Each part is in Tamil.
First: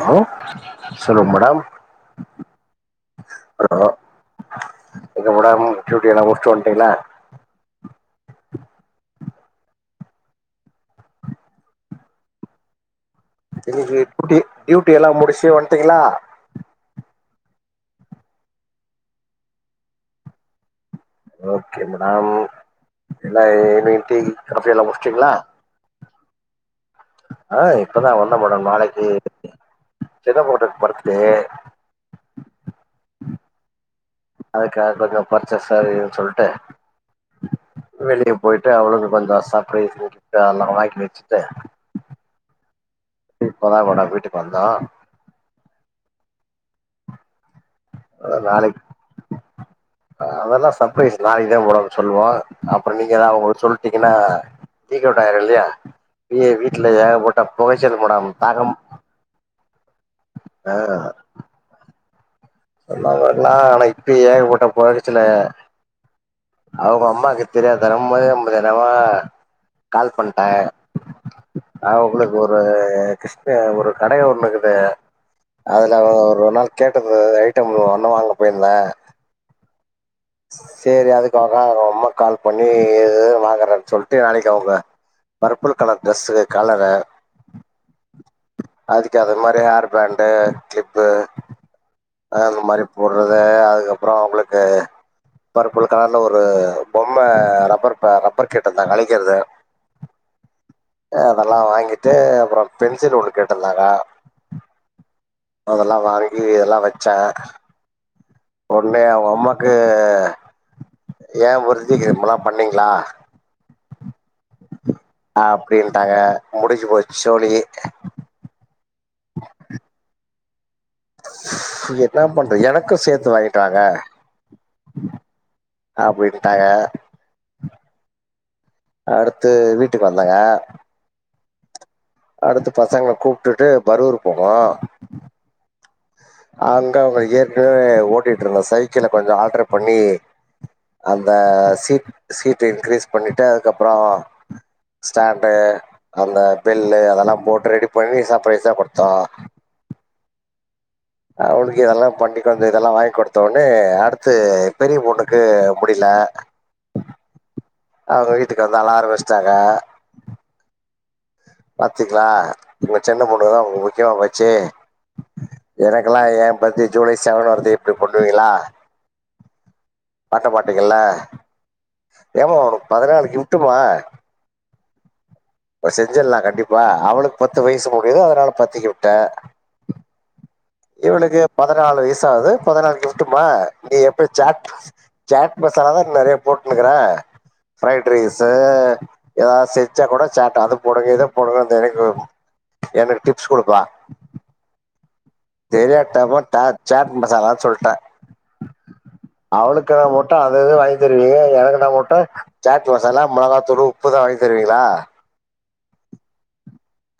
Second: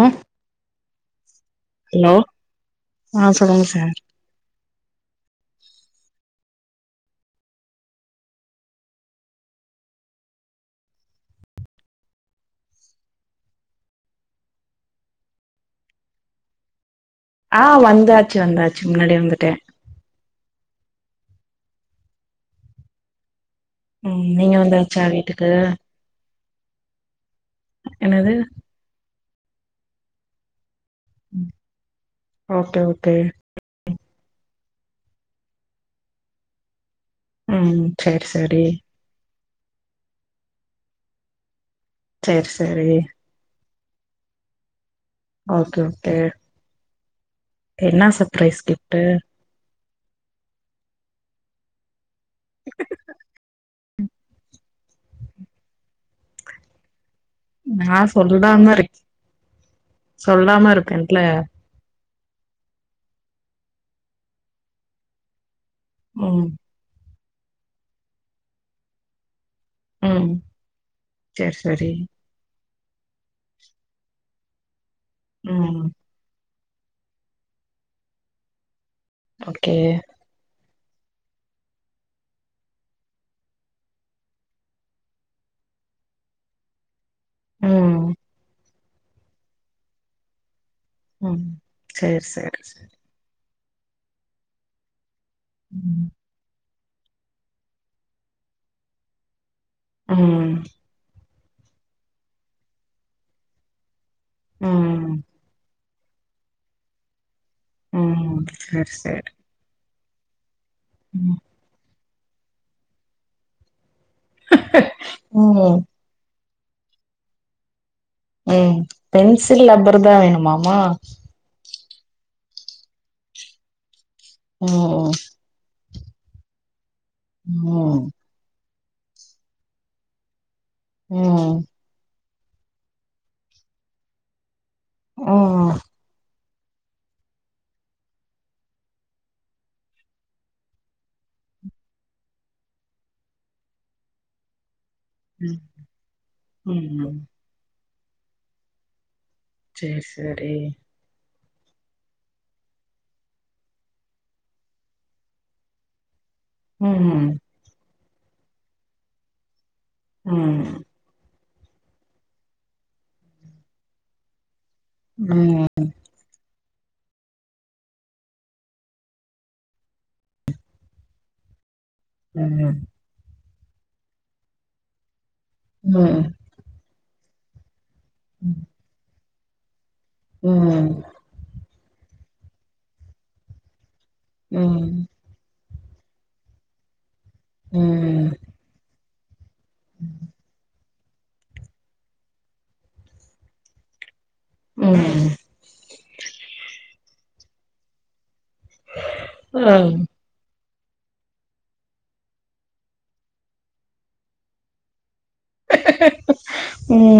ஹலோ சொல்லுங்க மேடம் ஹலோ ஆ சொல்லுங்க ஹ சார். என்ன மேடம் டூட்டி எல்லா முடிச்சுட்டு வந் ட்யலா இன்னைக்கு பியூட்டி டியூட்டி எல்லா முடிச்ட்டு வந்ட்டீகளா ஆஹ் வந்தாச்சு வந்தாச்சு முன்னாடியே வந்துட்ட ஓகே மேடம் [unintelligible] டீ ம் நீங்க காஃபி எல்லா வந்தாச்சா முடிச்ட்டீங்களா வீட்டுக்கு ஆஹ் இப்பதா என்னது வந்த மேடம் நாளைக்கு [unintelligible] படத் ம் ஓகே ஓகே அதுக்காக கொஞ்சொ பர்ச்சஸ் அது இதுன் சொல்ட்டு ம் சேரி வெளிய சேரி போயிட்டு அவளுக்கு [unintelligible] சர்ப்ரைஸ் கிப்ட் அதுல்லா வாங்கி வச்சிட்டு சர் சரி இப்பதா மேடம் வீட்டுக்கு வந்தோ ஓகே ஓகே என்ன சர்பரைஸ் நாளைக்கு கிப்ட்டு அதெல்லா சர்பரைஸ் நாளைக்கு தா போடணு சொல்லுவோ அப்புறோ நீங்க ஏதாது அவுங்களுக் சொல்லிட்டீங்கன்னா லீக் அவுட் ஆயிடோ இல்லையா இங்க வீட்ல ஏகப்பட்ட இந்த நா பொகச்சல் போடாம் சொல்லாம தாக்கணும் இருக் சொல்லாம இருக்கேன்ட்ல சொல்லாம இருக்கலா ஆனா இப்ப ஏக பட்ட போகச்சல ம் அவங்க அம்மா எனக் தெரியாதனம்மா [unintelligible] கால் ம் பண்ட்டே சேரி சேரி ஆ உங்களுக்கு ஒரு அ கிருஷ்ண ஒரு கடைய ஒண்ணுருக்குது ம் அதுல ஒரு நாள் கேட்டது ரைட் ஐட்டம் ஒன்ன வாங்க போயிருந்தே ஓகே சேரி அதுக்காக அவங்கம்மா கால் பண்ணி [unintelligible] வாங்குறேன் சொல்ட்டு நாளைக்கு அவங்க பர்பிள் கலர் ட்ரெஸுக கலர உம் அதுக்கு அது மாரி ஹேர் பேண்டு கிள்ப்பு ம் சேரி சேரி அந்த மாரி சேரி போடுறத அதுக்கப்புறோ அவங்களுக்கு பர்புல் ம் கலர்ல ஒரு பொம்ம ரப்பர் பே ரப்பர் கேட்டுருந்தா அழிக்கறது உம் அதெல்லா வாங்கிட்டு அப்புறோ பென் சில் ஒன்னு கேட்ருந்தாங்கா உம் அதெல்லா வாங்கி எல்லா வச்சே ம் சேரி ஒட்னே சேரி அவங்க அம்மாக்கு ம் ஆ ஏ ஒரு இது கேம் எல்லா பண்ணீங்களா ஓ அப்படின்ட்டாங்க முடிஞ்சு போச்சு சோலி உஹம் பென்சில் லப்பர் தா வேணுமா மா பண்ற எனக்கு சேத்து வாங்கிட்டு வாங்க உம் அப்டின்ட்டாங்க அடுத்து வீட்டுக்கு வந்தங்க உஹம் அடுத்து பசங்கள கூப்டுட்டு பரூர் போனோ ம் ம் அங்க அவுங்க ஏற்கனவே ஓட்டிட்டு இருந்தா சைக்கிள கொஞ்சோ ஆல்டர் பண்ணி அந்த சீட் சீட் இன்கிரீஸ் பண்ணிட்டு அதுக்கப்புறோ ஸ்டாண்டு அந்த பெல்லு ம் அதெல்லா போட்டு ரெடி பண்ணி சப்ரைஸ் சா குடுத்தோ சேரி சேரி அவனுக்கு இதெல்லா பண்ணி கொஞ்சோ இதெல்லா வாங்கி குடுத்தவெட்னே அடுத்து பெரிய பொண்ணுக்கு புடிக்ல உஹம் உம் அவுங்க வீட்டுக்கு வந்து அழ ஆரம்பிச்சுட்டாங்க உஹ் பாத்தீங்களா உங்க சின்ன பொண்ணுதா உங்க முக்கியமா போச்சு உஹம் எனக்கெல்லாம் என் பர்த்டே ஜூலை செவன் வருது இப்டி பண்ணுவீங்களா பண்ண மாட்டீங்கல்ல ம் ஏம்மா ம் உனக்கு பதினநாளு கிப் ட்டுமா ம் செஞ்சிடலா கண்டிப்பா அவளுக் பத்து வயசு எதோ அதனால பாத்திக்கி உட்டே ம் ம் இவளுக்கு பதினாலு வய சாது பதினாருக்கு இங்குட்டுமா நீ எப்டிய ம் சாட் ம் சாட் இப்ப சாதாரண நகைய போட்டுன்னுக்கிற ஃபிரைட் ம் ரைஸூ ஏதாது செஞ்சா கூட சாட்டு அது கூடவே தா போனா தா [unintelligible] எனக் டிப்ஸ் குடுப்பா ம் தெரியாதனமா டேட் சேட் மசாலான் சொல்ட்டே அவளுக்குனா முட்டா அதுவே வாங்கி தருவியே எனக்குன்னா முட்டு சாட் மசாலா மொளகாத்தூளு உப்புதா வாங்கி தருவீங்களா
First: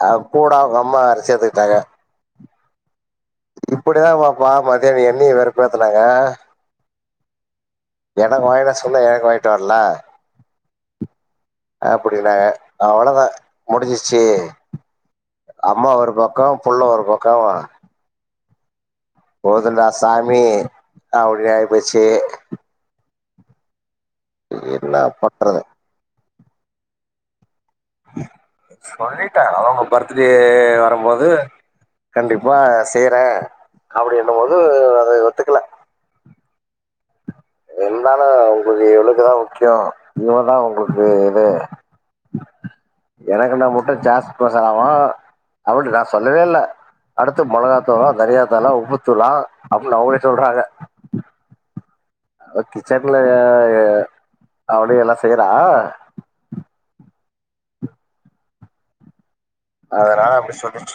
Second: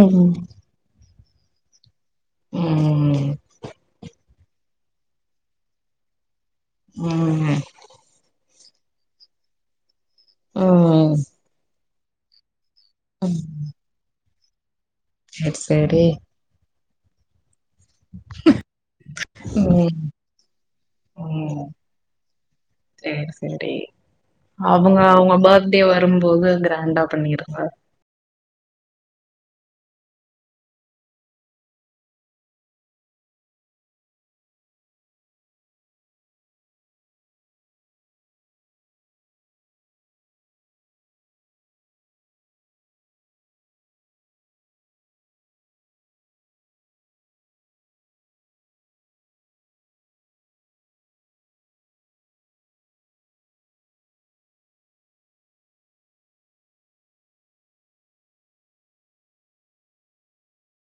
அவ கூட அவங்கம்மா வேற சேத்துக்கிட்டாங்க ம் [unintelligible] ப்ப மதியானோ என்னியு வெருப்பேத்துனாங்க ம் [unintelligible] ம் அப்புடினாக அவளதா முடிஞ்சிச்சு சேரி அம்மா சேரி ஒரு பக்கோம் புள்ள ஒருப்பக்காமா போதுன்டா ம் சாமி அப்டி ஆய் போச்சு இன்ட்டி அவுங்க அவுங்க பண்றது பர்த்டே வரும்போது கிராண்டா பண்ணிருங்க சொல்லிட்ட அவுங்க பர்த்துடே வரும்போது கண்டிப்பா செய்றே அப்புடின்னுமோது அதை ஒத்துக்குல என்னால உங்கு வீ இவுளுக்குதா முக்கியோ இவதா உங்ளுக்கு இது எனக்கு நா முட்டு சாஸ் மசாலாவா அவுன்ட்டு நா சொல்லவேல்ல அடுத்து மொளகாதூளா தனியாத்தாளா உப்புத்தூளா அப்புள் அவுங்ளே சொல்றாங்க அவ கிச்சன்லய யே அவுடி எல்லா செய்றா அதனால அப்டி சொல்லுச்சு